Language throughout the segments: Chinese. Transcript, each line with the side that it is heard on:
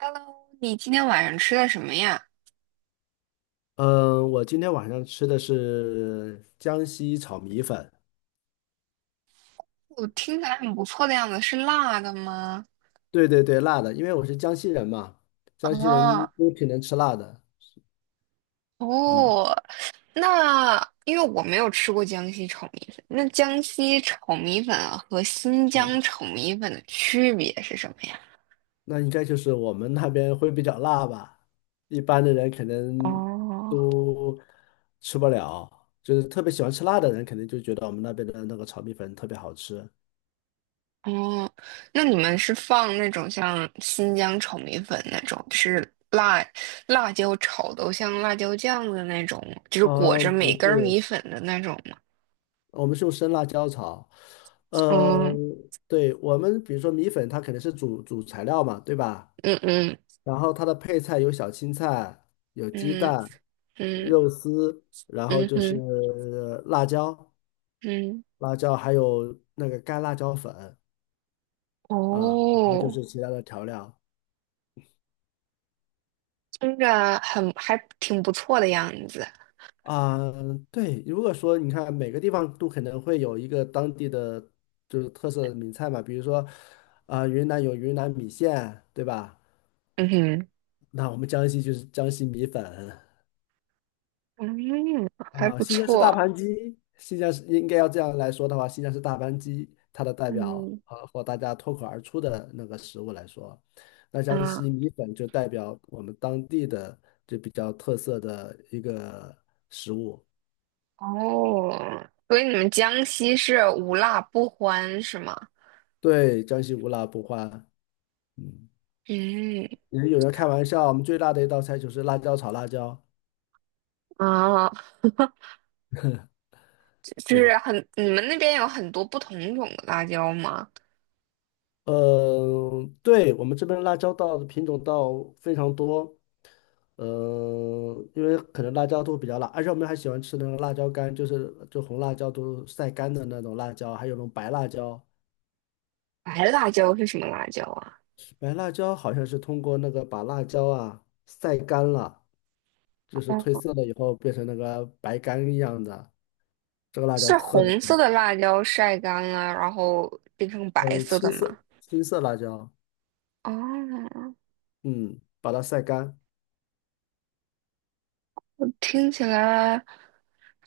right: Hello，你今天晚上吃的什么呀？
left: 嗯，我今天晚上吃的是江西炒米粉，
right: 我听起来很不错的样子，是辣的吗？
left: 对对对，辣的，因为我是江西人嘛，江西人
right: 啊。
left: 都挺能吃辣的。嗯
right: 哦。那因为我没有吃过江西炒米粉，那江西炒米粉和新
left: 嗯，
right: 疆炒米粉的区别是什么呀？
left: 那应该就是我们那边会比较辣吧，一般的人可能
right: 哦
left: 都吃不了，就是特别喜欢吃辣的人，肯定就觉得我们那边的那个炒米粉特别好吃。
right: 哦，那你们是放那种像新疆炒米粉那种，就是辣椒炒的像辣椒酱的那种，就是裹
left: 啊，
right: 着
left: 不
right: 每根
left: 是，
right: 儿米粉的那种吗？
left: 我们是用生辣椒炒。呃，
right: 嗯
left: 对，我们比如说米粉，它肯定是主材料嘛，对吧？
right: 嗯嗯。
left: 然后它的配菜有小青菜、有鸡
right: 嗯
left: 蛋、
right: 嗯
left: 肉丝，然后
right: 嗯
left: 就是
right: 哼
left: 辣椒、
right: 嗯。
left: 辣椒，还有那个干辣椒粉啊，然后就
right: 哦。
left: 是其他的调料
right: 听着很还挺不错的样子。
left: 啊。对，如果说你看每个地方都可能会有一个当地的就是特色的名菜嘛，比如说啊，云南有云南米线，对吧？
right: 嗯哼。
left: 那我们江西就是江西米粉
right: 嗯，还
left: 啊，
right: 不
left: 新疆是大
right: 错。
left: 盘鸡，新疆是应该要这样来说的话，新疆是大盘鸡，它的代表
right: 嗯
left: 啊，或大家脱口而出的那个食物来说，那江
right: 啊。
left: 西米粉就代表我们当地的就比较特色的一个食物。
right: 哦，所以你们江西是无辣不欢是吗？
left: 对，江西无辣不欢。嗯，
right: 嗯
left: 也有人开玩笑，我们最辣的一道菜就是辣椒炒辣椒。
right: 啊，就
left: 对，
right: 是很，你们那边有很多不同种的辣椒吗？
left: 嗯，对，我们这边辣椒稻的品种稻非常多，嗯，因为可能辣椒都比较辣，而且我们还喜欢吃那种辣椒干，就是就红辣椒都晒干的那种辣椒，还有那种白辣椒，
right: 白辣椒是什么辣椒啊？
left: 白辣椒好像是通过那个把辣椒啊晒干了，就是褪
right: 哦，
left: 色了以后变成那个白干一样的，这个辣椒
right: 是
left: 特别，
right: 红色的辣椒晒干了，然后变成白
left: 嗯，
right: 色的
left: 青
right: 吗？
left: 色青色辣椒，
right: 哦，
left: 嗯，把它晒干，
right: 听起来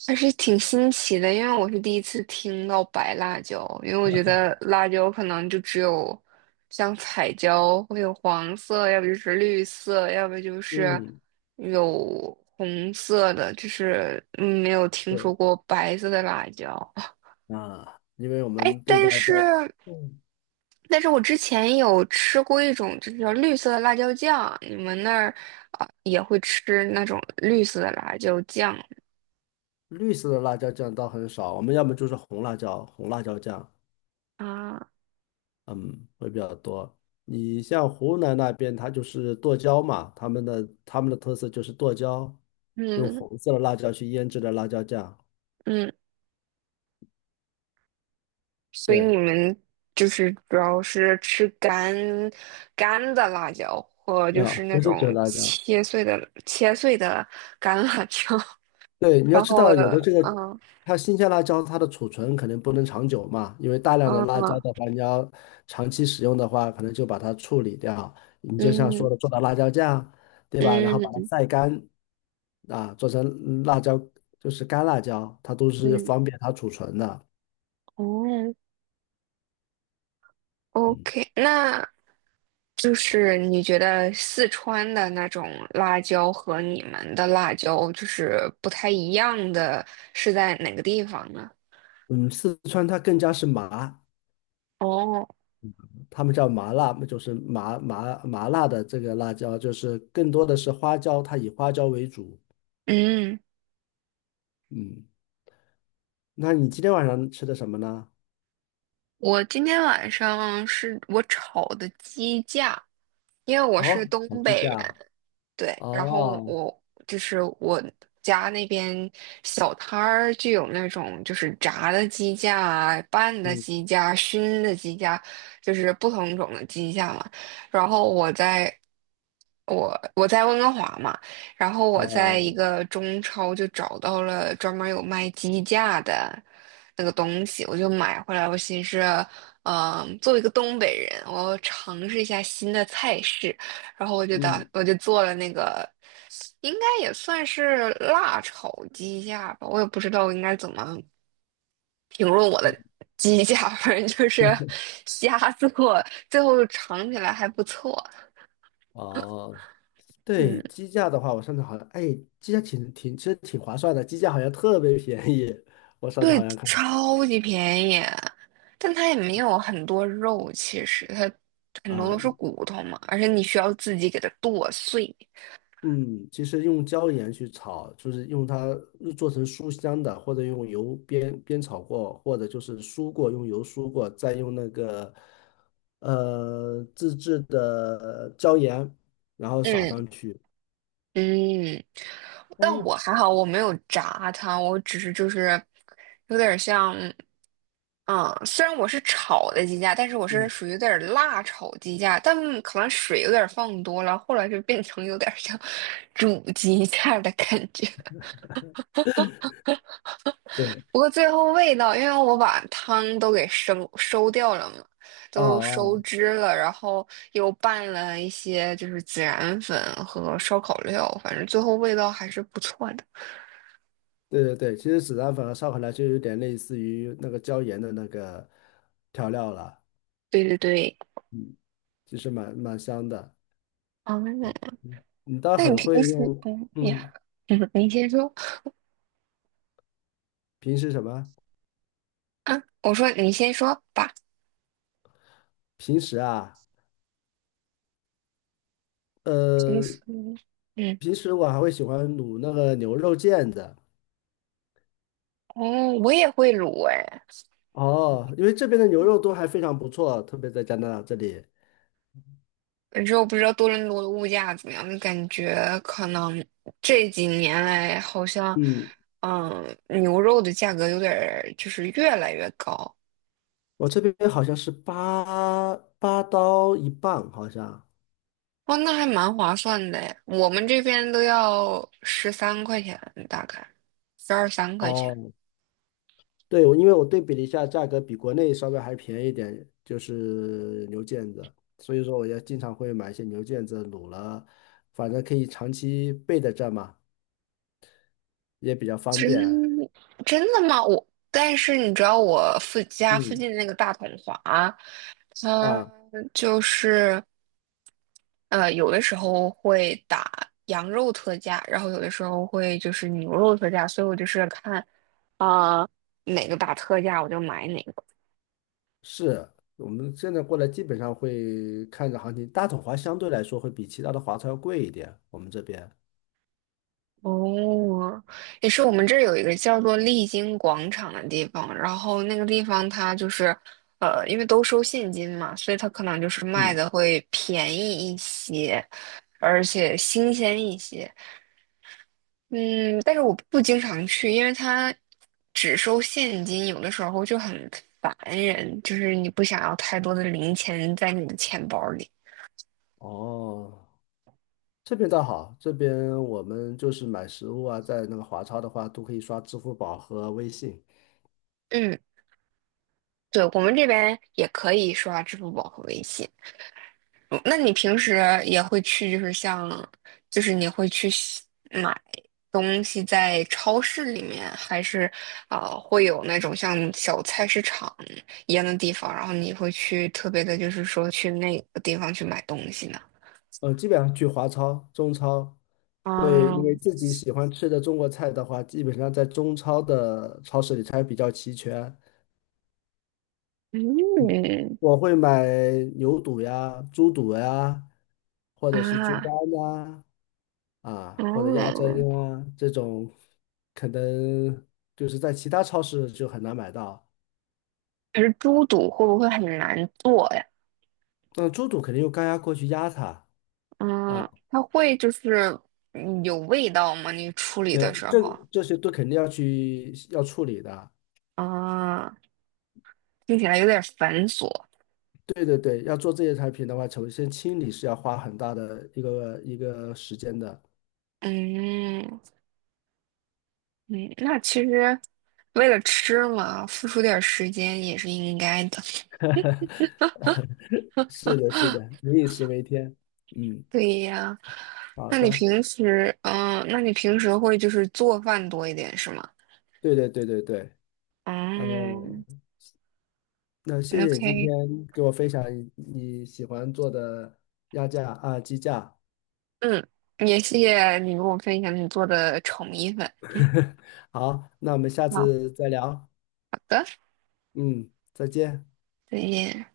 right: 还是挺新奇的，因为我是第一次听到白辣椒，因为我觉得辣椒可能就只有像彩椒会有黄色，要不就是绿色，要不就是
left: 嗯。
right: 有红色的，就是没有听
left: 对。
right: 说过白色的辣椒。
left: 啊，因为我
right: 哎，
left: 们对
right: 但
left: 辣椒，
right: 是
left: 嗯，
right: 但是我之前有吃过一种就是叫绿色的辣椒酱，你们那儿啊也会吃那种绿色的辣椒酱吗
left: 绿色的辣椒酱倒很少，我们要么就是红辣椒，红辣椒酱，
right: 啊？
left: 嗯，会比较多。你像湖南那边，它就是剁椒嘛，他们的特色就是剁椒，用
right: 嗯
left: 红色的辣椒去腌制的辣椒酱，
right: 嗯，所以你
left: 对，
right: 们就是主要是吃干干的辣椒，或就是
left: 啊，
right: 那
left: 不是卷
right: 种
left: 辣椒，
right: 切碎的干辣椒，
left: 对，你要
right: 然
left: 知
right: 后
left: 道，有的这个
right: 嗯
left: 它新鲜辣椒，它的储存可能不能长久嘛，因为大量的辣椒
right: 嗯
left: 的话，你要长期使用的话，可能就把它处理掉。你就像
right: 嗯
left: 说的，做到辣椒酱，对吧？然后把它
right: 嗯
left: 晒干，啊，做成辣椒，就是干辣椒，它都是
right: 嗯
left: 方便它储存的。
right: 哦
left: 嗯，
right: ，OK，那就是你觉得四川的那种辣椒和你们的辣椒就是不太一样的是在哪个地方呢？
left: 嗯四川它更加是麻，
right: 哦，
left: 他们叫麻辣，就是麻辣的这个辣椒，就是更多的是花椒，它以花椒为主。
right: 嗯。
left: 嗯。那你今天晚上吃的什么呢？
right: 我今天晚上是我炒的鸡架，因为我是
left: 哦，
right: 东
left: 烤鸡
right: 北人。
left: 架，
right: 对，然后
left: 哦，
right: 我就是我家那边小摊儿就有那种就是炸的鸡架啊、拌的
left: 嗯，
right: 鸡架、熏的鸡架，就是不同种的鸡架嘛。然后我在温哥华嘛，然后我在一
left: 哦，
right: 个中超就找到了专门有卖鸡架的那个东西，我就买回来。我寻思，作为一个东北人，我要尝试一下新的菜式。然后
left: 嗯，
right: 我就做了那个，应该也算是辣炒鸡架吧，我也不知道应该怎么评论我的鸡架，反正就是 瞎做，最后尝起来还不错。
left: 哦，对，
right: 嗯，
left: 鸡架的话，我上次好像，哎，鸡架其实挺划算的，鸡架好像特别便宜。我上次
right: 对，
left: 好像看
right: 超级便宜，但它也没有很多肉，其实它很多
left: 啊，
right: 都是骨头嘛，而且你需要自己给它剁碎。
left: 嗯，其实用椒盐去炒，就是用它做成酥香的，或者用油煸煸炒过，或者就是酥过，用油酥过，再用那个自制的椒盐，然后撒
right: 嗯
left: 上去。
right: 嗯，但
left: 哎，
right: 我还好，我没有炸它，我只是就是有点像。嗯，虽然我是炒的鸡架，但是我是
left: 嗯，
right: 属于有点儿辣炒鸡架，但可能水有点儿放多了，后来就变成有点儿像 煮鸡架的感觉。
left: 对，
right: 不过最后味道，因为我把汤都给收收掉了嘛，
left: 啊
right: 都收
left: 哦，
right: 汁了，然后又拌了一些就是孜然粉和烧烤料，反正最后味道还是不错的。
left: 对对对，其实孜然粉和烧烤来就有点类似于那个椒盐的那个调料了，
right: 对对对，
left: 其实蛮香的。
right: 嗯，
left: 嗯你倒
right: 那你
left: 很
right: 平
left: 会
right: 时
left: 用，嗯，
right: 你先说
left: 平时什么？
right: 啊，我说你先说吧。
left: 平时啊，
right: 其
left: 呃，
right: 实，嗯。
left: 平时我还会喜欢卤那个牛肉腱子。
right: 哦，我也会卤哎，
left: 哦，因为这边的牛肉都还非常不错，特别在加拿大这里。
right: 可是我不知道多伦多的物价怎么样，感觉可能这几年来好像，
left: 嗯，
right: 牛肉的价格有点儿就是越来越高。
left: 我这边好像是八八刀1磅，好像。
right: 哦，那还蛮划算的哎我们这边都要13块钱，大概十二三块钱。
left: 哦，对，因为我对比了一下，价格比国内稍微还便宜一点，就是牛腱子，所以说我也经常会买一些牛腱子卤了，反正可以长期备在这儿嘛，也比较方
right: 真
left: 便。
right: 真的吗？我但是你知道我附家附
left: 嗯，
right: 近那个大统华，它
left: 啊，
right: 就是。有的时候会打羊肉特价，然后有的时候会就是牛肉特价，所以我就是看啊、呃哪个打特价我就买哪个。
left: 是我们现在过来基本上会看着行情，大统华相对来说会比其他的华超要贵一点，我们这边。
right: 哦，也是我们这儿有一个叫做丽晶广场的地方，然后那个地方它就是因为都收现金嘛，所以它可能就是卖
left: 嗯，
right: 的会便宜一些，而且新鲜一些。嗯，但是我不经常去，因为他只收现金，有的时候就很烦人，就是你不想要太多的零钱在你的钱包里。
left: 哦，这边倒好，这边我们就是买食物啊，在那个华超的话都可以刷支付宝和微信。
right: 嗯，对，我们这边也可以刷支付宝和微信。嗯那你平时也会去，就是像，就是你会去西买东西在超市里面，还是会有那种像小菜市场一样的地方，然后你会去特别的，就是说去那个地方去买东西呢？
left: 基本上去华超、中超，会
right: 啊，
left: 因为自己喜欢吃的中国菜的话，基本上在中超的超市里才比较齐全。嗯，
right: 嗯
left: 我会买牛肚呀、猪肚呀，或者是猪
right: 啊。
left: 肝呐、啊，或者鸭
right: 哦，
left: 胗啊，这种可能就是在其他超市就很难买到。
right: 可是猪肚会不会很难做呀？
left: 那猪肚肯定用高压锅去压它啊，
right: 嗯，它会就是有味道吗？你处理
left: 没
right: 的
left: 有，
right: 时
left: 这
right: 候
left: 这些都肯定要去要处理的，
right: 啊，听起来有点繁琐。
left: 对对对，要做这些产品的话，首先清理是要花很大的一个时间的。
right: 嗯嗯，那其实为了吃嘛，付出点儿时间也是应该的。
left: 是的，是的，民以食为天。嗯，
right: 对呀，
left: 好的，
right: 那你平时会就是做饭多一点是吗？
left: 对对对对对，呃，
right: 嗯
left: 那谢谢你今
right: ，OK。
left: 天给我分享你喜欢做的鸭架啊，鸡架。
right: 嗯，也谢谢你跟我分享你做的炒米粉。
left: 好，那我们下
right: 好，好
left: 次再聊。
right: 的，
left: 嗯，再见。
right: 再见。